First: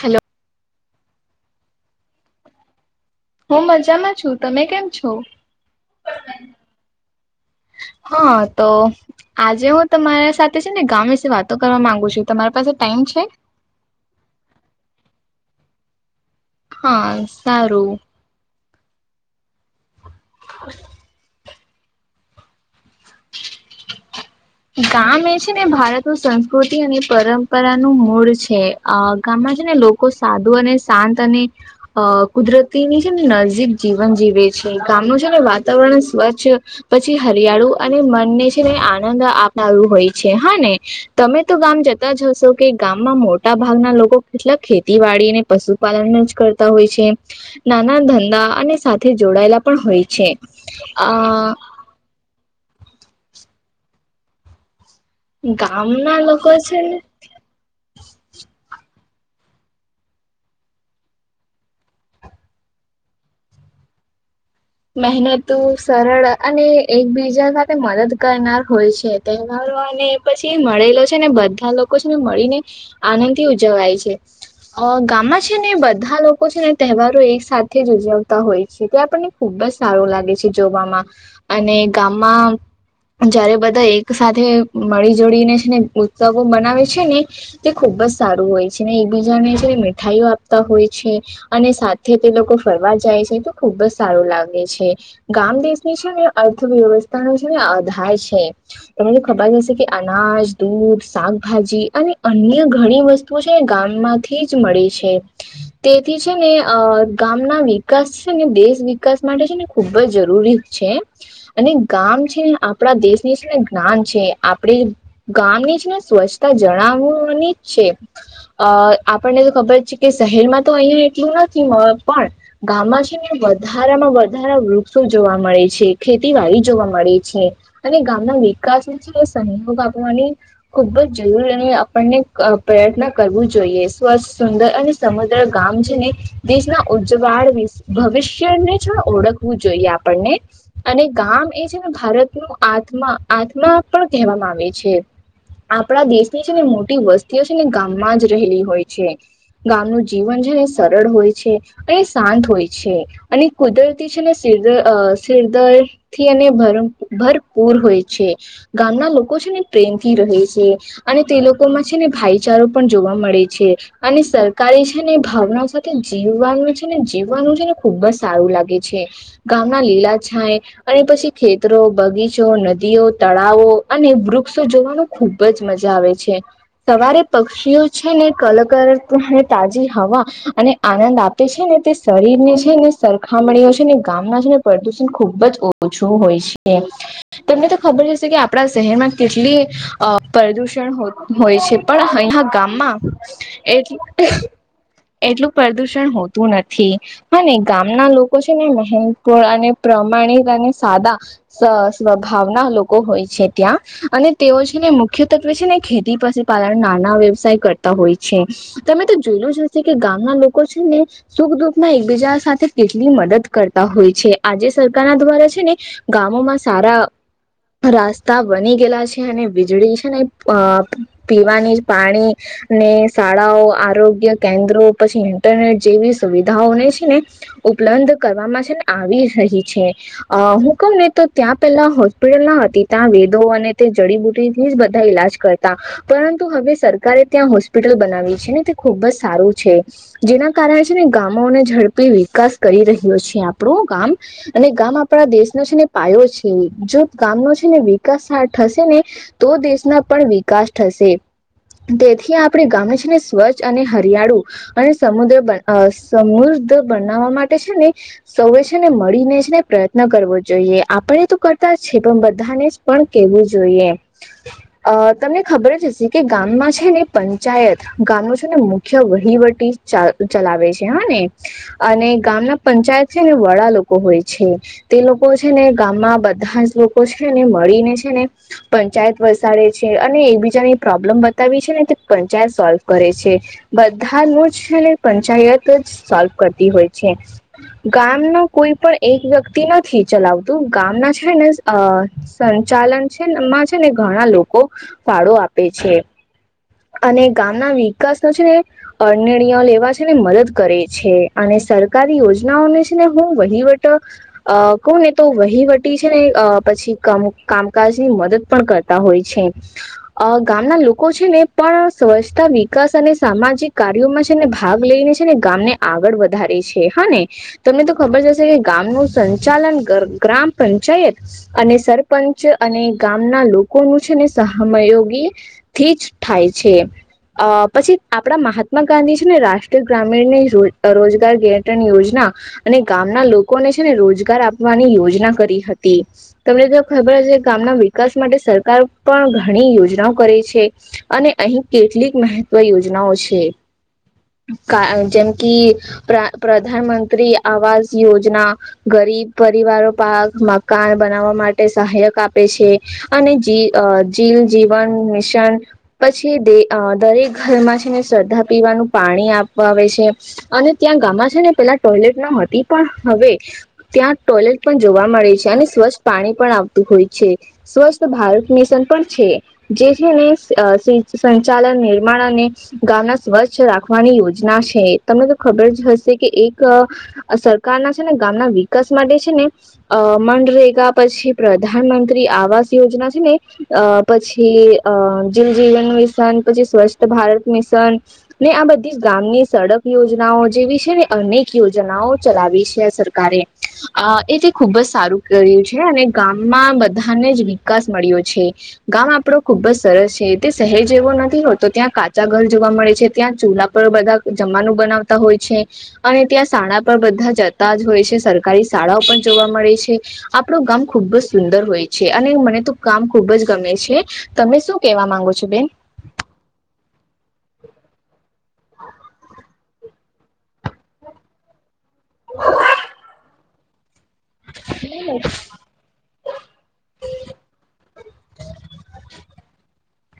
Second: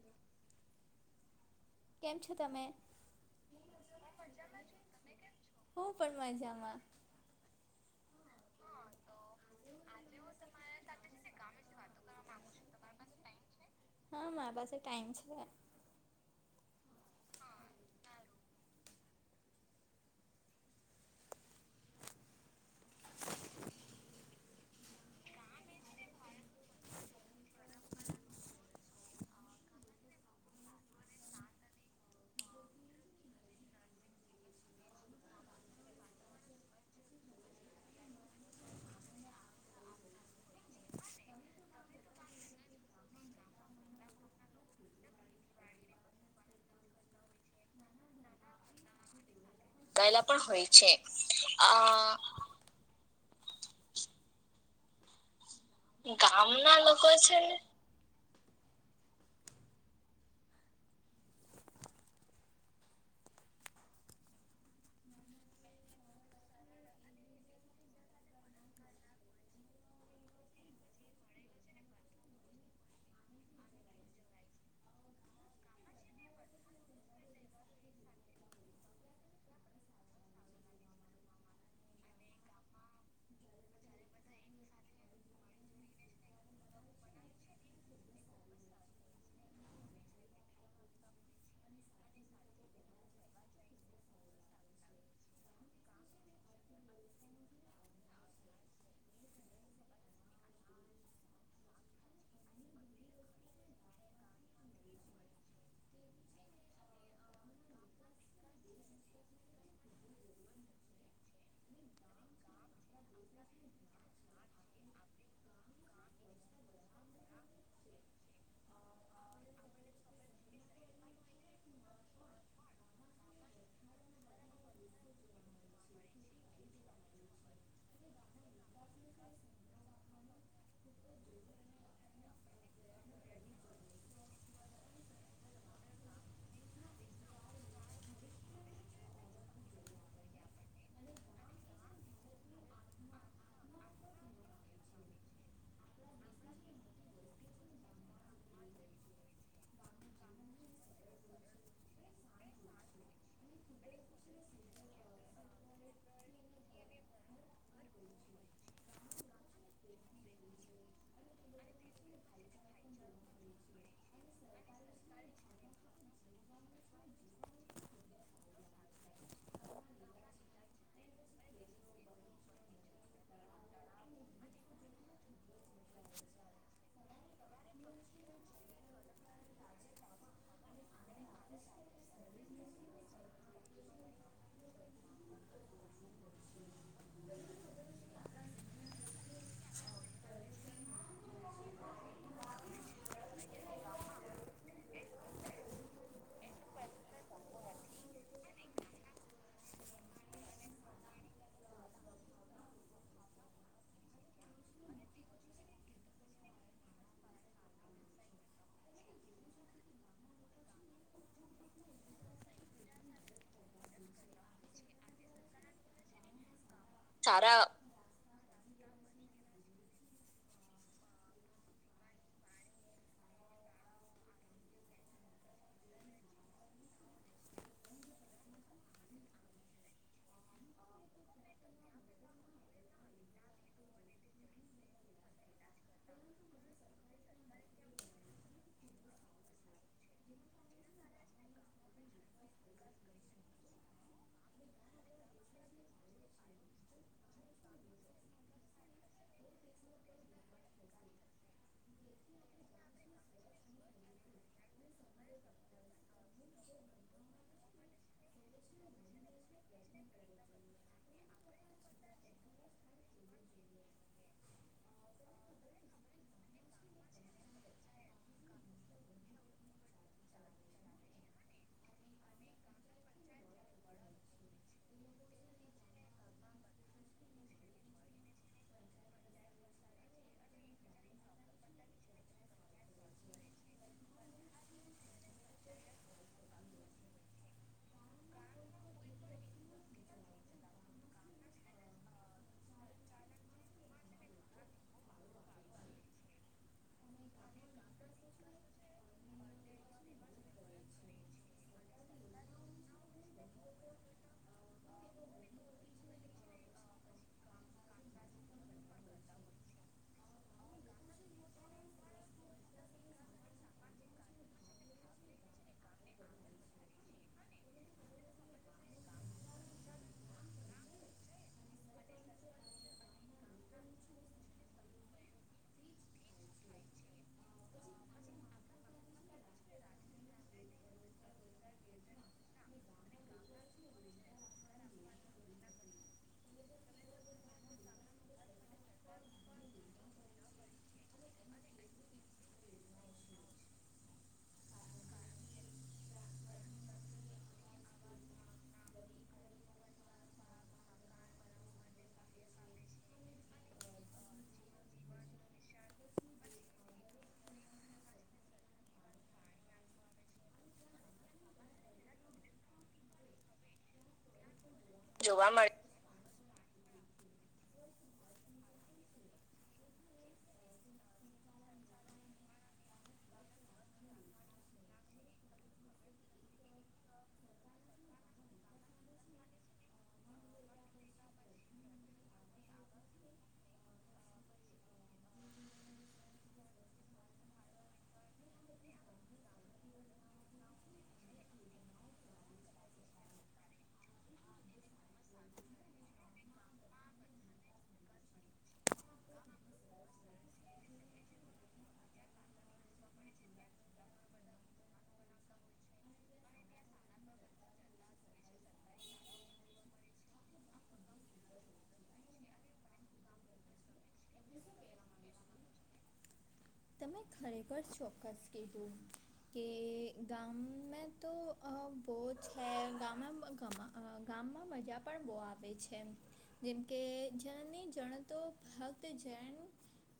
Hello કેમ છો તમે હું મજામાં છું તમે કેમ છો. હા તો આજે હું તમારા સાથે છે ને ગામ વિશે વાતો કરવા માંગુ છું તમારી પાસે ટાઈમ છે. હા મારી પાસે ટાઈમ છે હા સારું. હ એ ગામ એ છે ને ભારત નું સંસ્કૃતિ અને પરંપરાનું મૂળ છે. આ ગામમાં છે ને લોકો સાદું અને શાંત અને અ કુદરતીની છે ને નજીક જીવન જીવે છે, ગામનું છે ને વાતાવરણ સ્વચ્છ પછી હરિયાળું અને મનને છે ને આનંદ આપનારું હોય છે, હા ને? તમે તો ગામ જતા જ હશો કે ગામમાં મોટા ભાગના લોકો કેટલા ખેતીવાડીને પશુપાલન જ કરતા હોય છે, નાના ધંધા અને સાથે જોડાયેલા પણ હોય ગાયેલા છે, પણ હોય છે આ અ ગામ કે ગામ ના લોકો સે મહેનતુ, સરળ અને એકબીજા સાથે મદદ કરનાર હોય છે. તહેવારો અને પછી મળેલો છે ને બધા લોકો છે ને મળી ને આનંદ થી ઉજવાય છે. અ ગામમાં છે ને એ બધા લોકો છે ને તહેવારો એક સાથે જ ઉજવતા હોય છે, તે આપણને ખુબ જ સારું લાગે છે જોવામાં અને ગામમાં જયારે બધા એક સાથે મળી જુળી ને છે ને ઉત્સવો બનાવે છે ને તે ખુબ જ સારું હોય છે ને એકબીજાને જે મીઠાઈઓ આપતા હોય છે અને સાથે તે લોકો ફરવા જાય છે તો ખુબ જ સારું લાગે છે ગામ દેશની છે ને અર્થવ્યવસ્થા નો છે ને આધાર છે. તમને ખબર હશે કે અનાજ, દૂધ, શાકભાજી અને અન્ય ઘણી વસ્તુ તો છે ગામમાંથી જ મળી છે. તેથી છે ને અ ગામના વિકાસ છે ને દેશ વિ કાસ માટે છે ને ખુબ જ જરૂરી જ છે. અને ગામ છે ને આપડા દેશની છે ને જ્ઞાન છે આપડી ગામની છે ને સ્વચ્છતા જણાવવાની જ છે. અ આપણને તો ખબર છે કે શહેરમાં તો અહીંયા એટલું નથી મળત પણ ગામમાં છે ને વધારામાં વધારા વૃક્ષો જોવા મળે છે. ખેતીવાડી જોવા મળે છે અને ગામના વિકાસને છે ને સહયોગ આપવાની ખુબ જ જરૂરી અને આપણને ક પ્રયત્ન કરવું જોઈએ સ્વસ્થ, સુંદર અને સમગ્ર ગામ છે ને દેશના ઉજ્જવાળ વિસ ભવિષ્ય [unintelligible] ને છ ઓળખવું જોઈએ આપણને અને ગામ એ છે ને ભારતનો આત્મા આત્મા પણ કહેવામાં આવે છે. આપણા દેશની છે ને મોટી વસ્તીઓ છે ને ગામમાં જ રહેલી હોય છે. ગામનું જીવન છે ને સરળ હોય છે અને શાંત હોય છે. અને કુદરતી છે ને સિરદ અ સિરદર. થી અને ભરમ ભરપૂર હોય છે. ગામના લોકો છે ને પ્રેમથી રહે છે. અને તે લોકોમાં છે ને ભાઈચારો પણ જોવા મળે છે અને સર કારી છે ને એ ભાવનાઓ સાથે જીવવાનું છે ને જીવવાનું છે ને ખુબ જ સારું લાગે છે. ગામના લીલા છાંય અને પછી ખેતરો, બગીચો, નદીઓ, તળાવો અને વૃક્ષો જોવાનો ખુબ જ મજા આવે છે. સવારે પક્ષીઓ છે ને કલકરતું [unintelligible] તાજી હવા અને આનંદ આપે છે ને તે શરીર ને છે ને સ મળ્યો છે ને ગામના છે ને, પ્રદુષણ ખુબ જ ઓછું હોય છે. તમને તો ખબર હશે કે આપણા શહેરમાં કેટલી અ પ્રદુષણ હો હોય છે. પણ અહીંના ગામમાં એ એટલું પ્રદુષણ હોતું નથી અને ગામના લોકો છે ને મહેનત વાળા ને પ્રમાણિક અને સાદા સ સ્વભાવના લોકો હોય છે ત્યાં અને તેઓ છે ને મુખ્ય તત્વે છે ને ખેતી પાસે પાલન નાના વ્યવસાય કરતા હોય છે તમે તો જોયેલું જ હશે કે ગામના લોકો છે ને સુખ દુઃખના એકબીજા સાથે કેટલી મદદ કરતા હોય છે આજે સરકાર ના દ્વારા છે ને ગામોમાં સારા સારા રાસ્તા બની ગયલા છે અને વીજળી છે ને અ પીવાની પાણી ને શાળાઓ આરોગ્ય કેન્દ્રો પછી ઇન્ટરનેટ જેવી સુવિધાઓને છે ને ઉપલબ્ધ કરવામાં છે ને આવી રહી છે. અ હું કઉ ને તો ત્યાં પેલા હોસ્પિટલ ના હતી ત્યાં વેદો અને તે જડીબુટી થી જ બધા ઈલાજ કરતા પરંતુ હવે સરકારે ત્યાં હોસ્પિટલ બનાવી છે ને તે ખુબ જ સારું છે. જેના કારણે છે ને ગામોને ઝડપી વિકાસ કરી રહ્યો છીએ આપણું ગામ અને ગામ આપણા દેશનો છે ને પાયો છે જો ગામનો છે ને વિકાસ થશે ને તો દેશના પણ વિકાસ થશે. તેથી આપણે ગામે છે ને સ્વચ્છ અને હરિયાળું અને સમુદ્ર સમૃદ્ધ બનાવવા માટે છે ને સૌએ છે ને મળીને જ ને પ્રયત્ન કરવો જોઈએ આપણે તો કરતા છે પણ બધાને જ પણ કેવું જોઈએ. અ તમને ખબર જ હશે કે ગામમાં છે ને પંચાયત ગામ નું છે ને મુખ્ય વહીવટી ચ ચલાવે છે હા ને અને ગામના પંચાયત છે ને વડા લોકો હોય છે. તે લોકો છે ને ગામમાં બધા જ લોકો છે ને મળીને છે ને પંચાયત વસાડે છે અને એક બીજાને પ્રોબ્લેમ બતાવી છે ને તે પંચાયત સોલ્વ કરે છે. બધા નું છે ને પંચાયત જ સોલ્વ કર હોય છે ગામ નું કોઈ પણ એક વ્યક્તિ નથી ચલાવતો તું ગામના છે ને અ સંચાલન છેમાં છે ને ઘણા લોકો ફાળો આપે છે. અને ગામના વિકાસ નો છે ને અ નિર્ણયો લેવા છે ને મદદ કરે છે. અને સરકારી યોજનાઓને છે ને હું વહીવટ અ કોઈ એ તો વહીવટી છે ને પછી કામકાજ ની મદદ પણ કરતી તા હોય છે. અ ગામના લોકો છે ને પણ સ્વચ્છતા વિકાસ અને સામાજિક કાર્યોમાં ભાગ લઈને છે ને ગામ ને આગળ વધારે છે હા ને તમને તો ખબર જશે કે ગામ નુ સંચાલન ગ્રામ પંચાયત અને સરપંચ અને ગામના લોકોનું છે ને સહમયોગી થી જ થાય છે. અ પછી આપડા મહાત્મા ગાંધી છે ને રાષ્ટ્રીય ગ્રામીણ ને. [unintelligible] [unintelligible] ટન યોજના અને ગામના લોકોને છે ને રોજગાર આપવાની યોજના કરી હતી. તમને તો ખબર હ છે ગામના વિકાસ માટે સરકાર પણ ઘણી યોજનાઓ કરે છે. અને અહી કેટલીક મહત્વ યોજનાઓ છે કા જેમ કે પા પ્રધાન મંત્રી આવાસ યોજના ગરીબ પરિવારો પાક મકાન બનાવવા માટે સહાયક આપ આપે છે અને જીલ જીવન મિશન પછી દરેક ઘરમાં છે ને શ્રદ્ધા પીવાનું પાણી આપવા આવે છે અને ત્યાં ગામમાં છે ને પેલા ટોઈલેટ ન હતી પણ હવે ત્યાં ટોયલેટ પણ જોવા મળે છે અને સ્વચ્છ પાણી પણ આવતું હોય છે. સ્વસ્થ ભારત મિશન પણ છે. જે છેને સંચાલન નિર્માણ અને ગામના સ્વચ્છ રાખવાની યોજના છે તમને તો ખબર જ હશે કે એક આ સરકાર ના છે ને ગામના વિકાસ માટે છે ને અ મનરેગા પછી પ્રધાનમંત્રી આવાસ યોજના છે ને અ પછી અ જલ જીવન મિશન પછી સ્વચ્છ ભારત મિશન ને આ બધી જ ગામની સડક યોજ યોનાઓ જેવી છે ને અનેક યોજનાઓ ચલાવી છે સરકારે. અ એથી ખુબ જ સારું કર્યું છે અને ગામમાં બધાને જ વિકાસ મળ્યો છે. ગામ આપડો ખુબ જ સરસ છે તે શહેર જેવો નથી હોતો ત્યાં કાચા ઘર જોવા મળે છે ત્યાં ચૂલા બધા જમવાનું બનાવતા હોય છે. અને ત્યાં શાળા પણ બધા જતા જ હોય છે સરકારી શાળાઓ પણ જોવા મળે છે. આપણું ગામ ખુબ જ સુંદર હોય છે અને મને તો ગામ ખુબ જ ગમે છે. તમે શું કેવા માંગો છો બેન? તમે ખરેખર ચોક્કસ કીધું કે ગામમાં તો અ બહુ છે ગામ ગામમાં મજા પણ બહુ આવે છે. જનકે જને જણતો ભક્ત જૈન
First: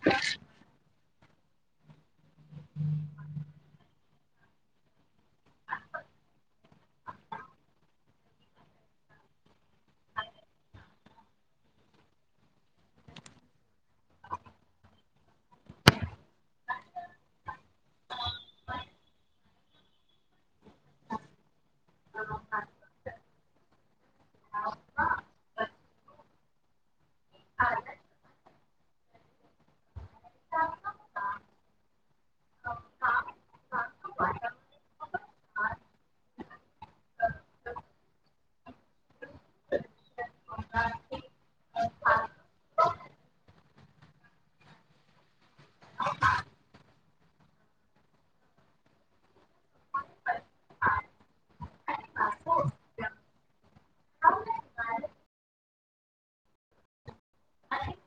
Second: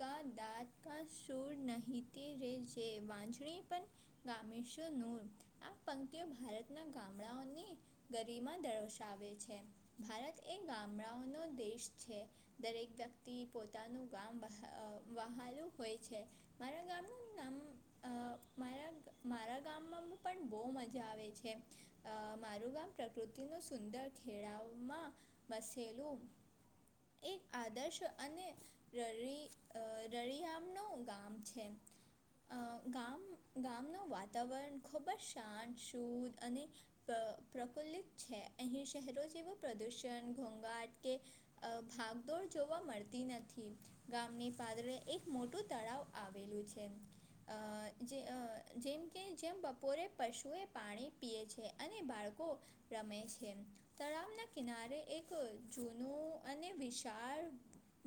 કા દાંત કા ટૂર નહિત રે જે વાંજણી પણ. ગમેશો નૂર આ પંક્તિઓ ભારતના ગામડાઓની ગરીમા દર્શાવે છે ભારત એ ગામડાઓનો દેશ છે. દરેક વ્યક્તિ પોતાનું ગામ બહાલું હોય. મારા ગામનું નામ. અ મારા મારા ગામમાં પણ બહુ મજા આવે છે. અ મારું ગામ પ્રકૃતિ ન સુંદર ખેડાવમાં મસી થેલું એક આદર્શ અને ર રળિયા મ નું ગામ છે. અ ગામ ગામનું વાતાવરણ ખૂબ જ શાંત શુદ્ધ અને? પ્રફુલ્લિત. છે અહીં શહેરો જ તેવ પ્રદૂષણ, ઘોંઘાટ કે ભાગદોડ જોવા મળતી નથી. ગામની પાદરે એક મોટું તળાવ આવેલું છે. અ જે જેમ કે જેમપ પોરે પશુએ પાણી પીએ છે અને બાળકો રમે છે. તળાવના કિનારે એક જ જૂનું અને વિશાળ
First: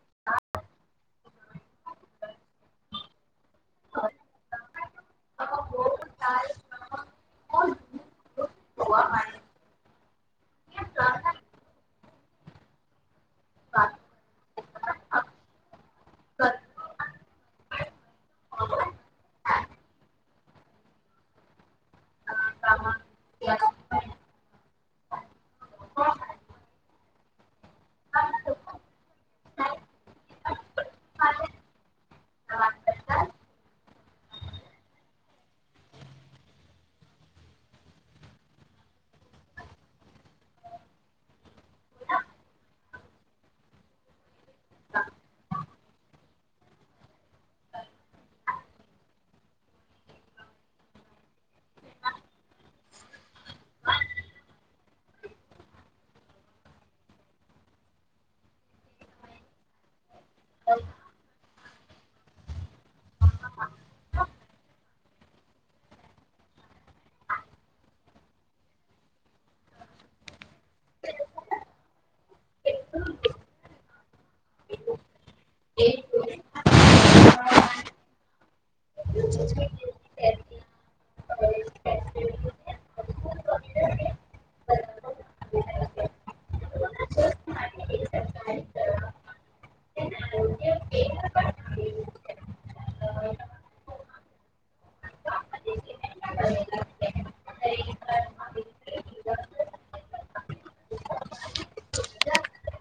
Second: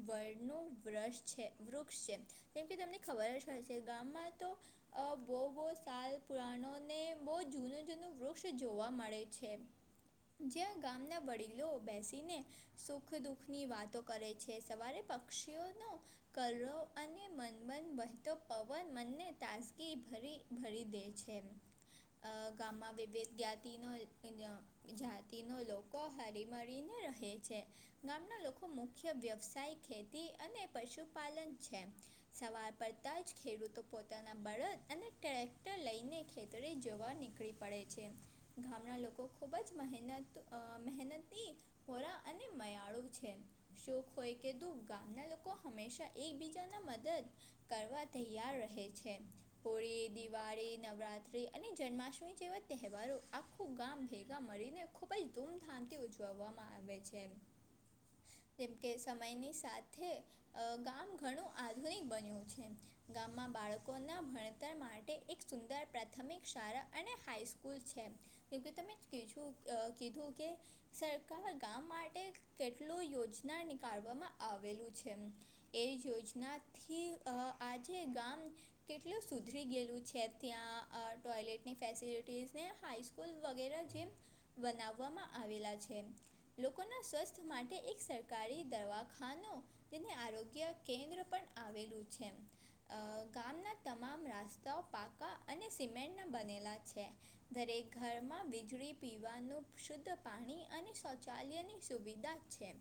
વડ નું વ્રક્ષ છે વૃક્ષ છે. કેમ કે તમને ખબર જ હોય છે ગામમાં તો અ બહુ બહુ સાલ પુરાણો ને બહુ જૂનું જૂનું વૃક્ષ જોવા મળે છે. જ્યાં ગામના વડીલો બેસે સુખ દુઃખની વાતો કરે છે સવારે પક્ષીઓનો કલરવ અને મનબન વહેતો પવન મનને તાજગીરી ભરી દે છે. અ ગામમાં વિભિધ જ્ઞાતિનો અ જાતિનો લોકો હારી મારીને રહે છે. ગામના લોકો મુખ્ય વ્યવસાય ખેતી અને પશુપાલન છે. સવાર પડતા જ ખેડૂતો પોતાના બળદ અને ટ્રેક્ટર લઈને ખેતરે જવા નીકળી પડે છે ગામના લોકો ખૂબ જ મહેનત મહેનતની પોરા અને મયાળું છે શોખ હોય કે દુઃખ ગામના લોકો હંમેશા એકબીજાના મદદ કરવા તૈયાર રહે છે. હોળી, દિવાળી, નવરાત્રી, અને જન્માષ્ટમી જેવા તહેવારો આખું ગામ ભેગા મળીને ખૂબ જ ધૂમધામથી ઉજવવામાં આવે છે. હ જેમ કે સમયની સાથે અ ગામ ઘણું આધુનિક બન્યું છે. ગામમાં બાળકોના ભણતર માટે એક સુંદર પ્રાથમિક શાળા અને હાઈસ્કૂલ છે. કેમકે તમે કી‌ કીધું કે સરકાર ગામ માટે કેટલુ યોજના નીકળવામાં આવેલું છે એ યોજનાથી અ આજે ગામ કેટલું સુધરી ગયેલું છે. ત્યાં અ ટોયલેટની ફેસિલિટીઝને હાઈસ્કૂલ વગેરે જેમ. બનાવવામાં આવેલા છે. લોકોના સ્વસ્થ માટે એક સરકારી દવાખાનું તેને આરોગ્ય. કેન્દ્ર પણ આવેલું છે. અ ગામના તમામ રાસ્તાઓ પાકા અને સિમેન્ટના બનેલા છે. દરેક ઘરમાં વીજળી પીવાનું શુદ્ધ પાણી અને શૌચાલયની સુવિધા.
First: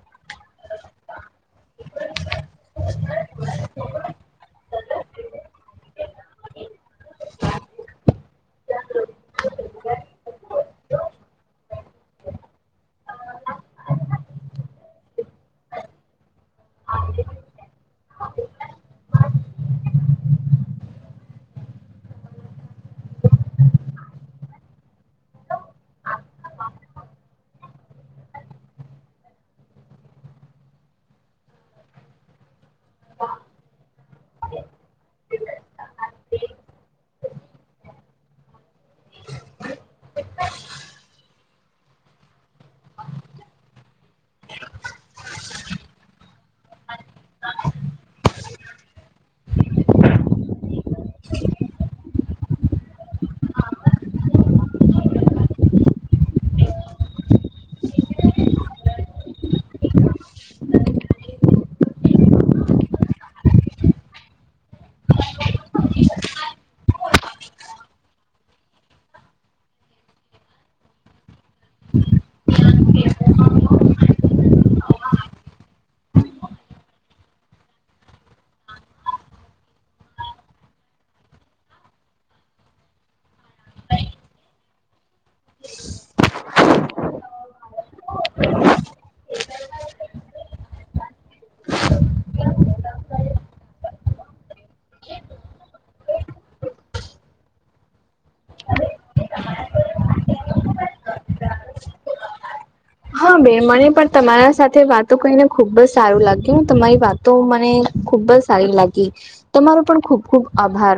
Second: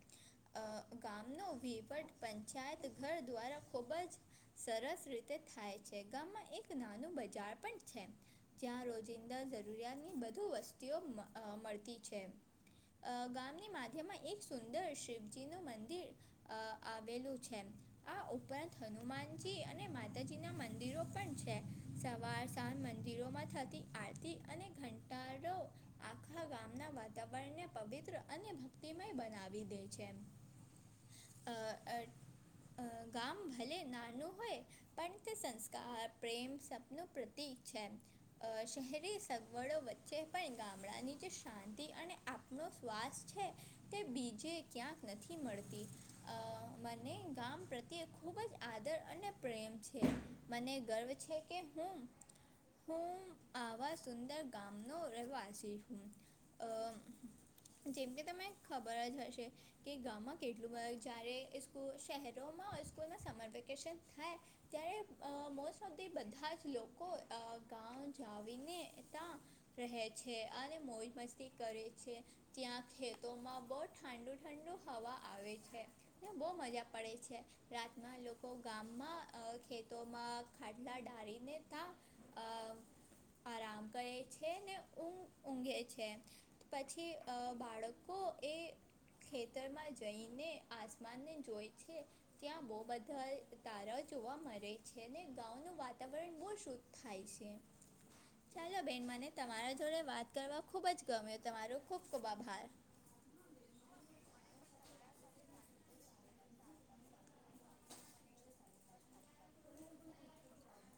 ગામનો વહીવટ પંચાયતઘર દ્વારા ખુબ જ. સરસ રીતે થાય છે ગામમાં એક નાનું બજાર પણ છે જ્યાં રોજિંદા જરૂરિયાતની બધુ વસ્તુઓ અ મળતી છે. અ ગામની માધ્યમમાં એક સુંદર શિવજી નું મંદિર અ આવેલું. છે. આ ઉપરાંત હનુમાનજી અને માતાજીના મંદિરો પણ છે સવાર. સ્થાન મંદિરોમાં થતી આરતી અને ઘંટાડો. આખા ગામના વાતાવરણને પવિત્ર અને ભક્તિમય બનાવી દે છે. હ [inaudible] અ અ ગામ ભલે નાનું હોય. પણ તે સંસ્કાર પ્રેમ સપનું પ્રતીક છે. અ શહેરી સગવડો વચ્ચે પણ ગામડાની જે શાંતિ અને. નો શ્વાસ છે તે બીજે ક્યાંક નથી મળતી અ મને. કામ પ્રત્યે ખૂબ જ આદર અને પ્રેમ છે મને ગર્વ છે કે હું. હું આવા સુંદર ગામનો રહેવાસી છું. અ જેમ કે તને ખબર જ હશે કે ગામમાં કેટલું બધ જ્યારે સ્કૂ શહેર. રોમાં સ્કૂલમાં સમર વેકેશન થાય. ત્યારે મોસ્ટ ઓફ ધી બધા જ લોકો અ ગાં જાવીને ત્યાં. રહે છે અને મોજ મસ્તી કરે છે. ત્યાં ખેતોમાં બહુ ઠંડુ ઠંડુ હવા આવે છે ત્યાં બહુ મજા. પડે છે. રાતના લોકો ગામમાં ખેતોમાં ખાડલા ડાળીને તા. અ આરામ કરે છે ને ઊઘ ઊઘે છે. પછી અ બાળકો એ. ખેતરમાં જઈને આસમાનને જોય છે. ત્યાં બહુ બધા તારા જોવા મળે છે અને ગામનું વાતાવરણ બહુ શુદ્ધ. થાય છે. ચાલો બેન મને તમારા જોડે વાત કરવા ખૂબ જ ગમ્યું તમારો ખૂબ ખૂબ આભાર. હા બે મને પણ તમારા સાથે વાતો કરીને ખુબ જ સારું લાગ્યું હું તમારી વાત તો મને ખુબ જ સારી લાગી તમારો પણ ખુબ ખુબ આભાર.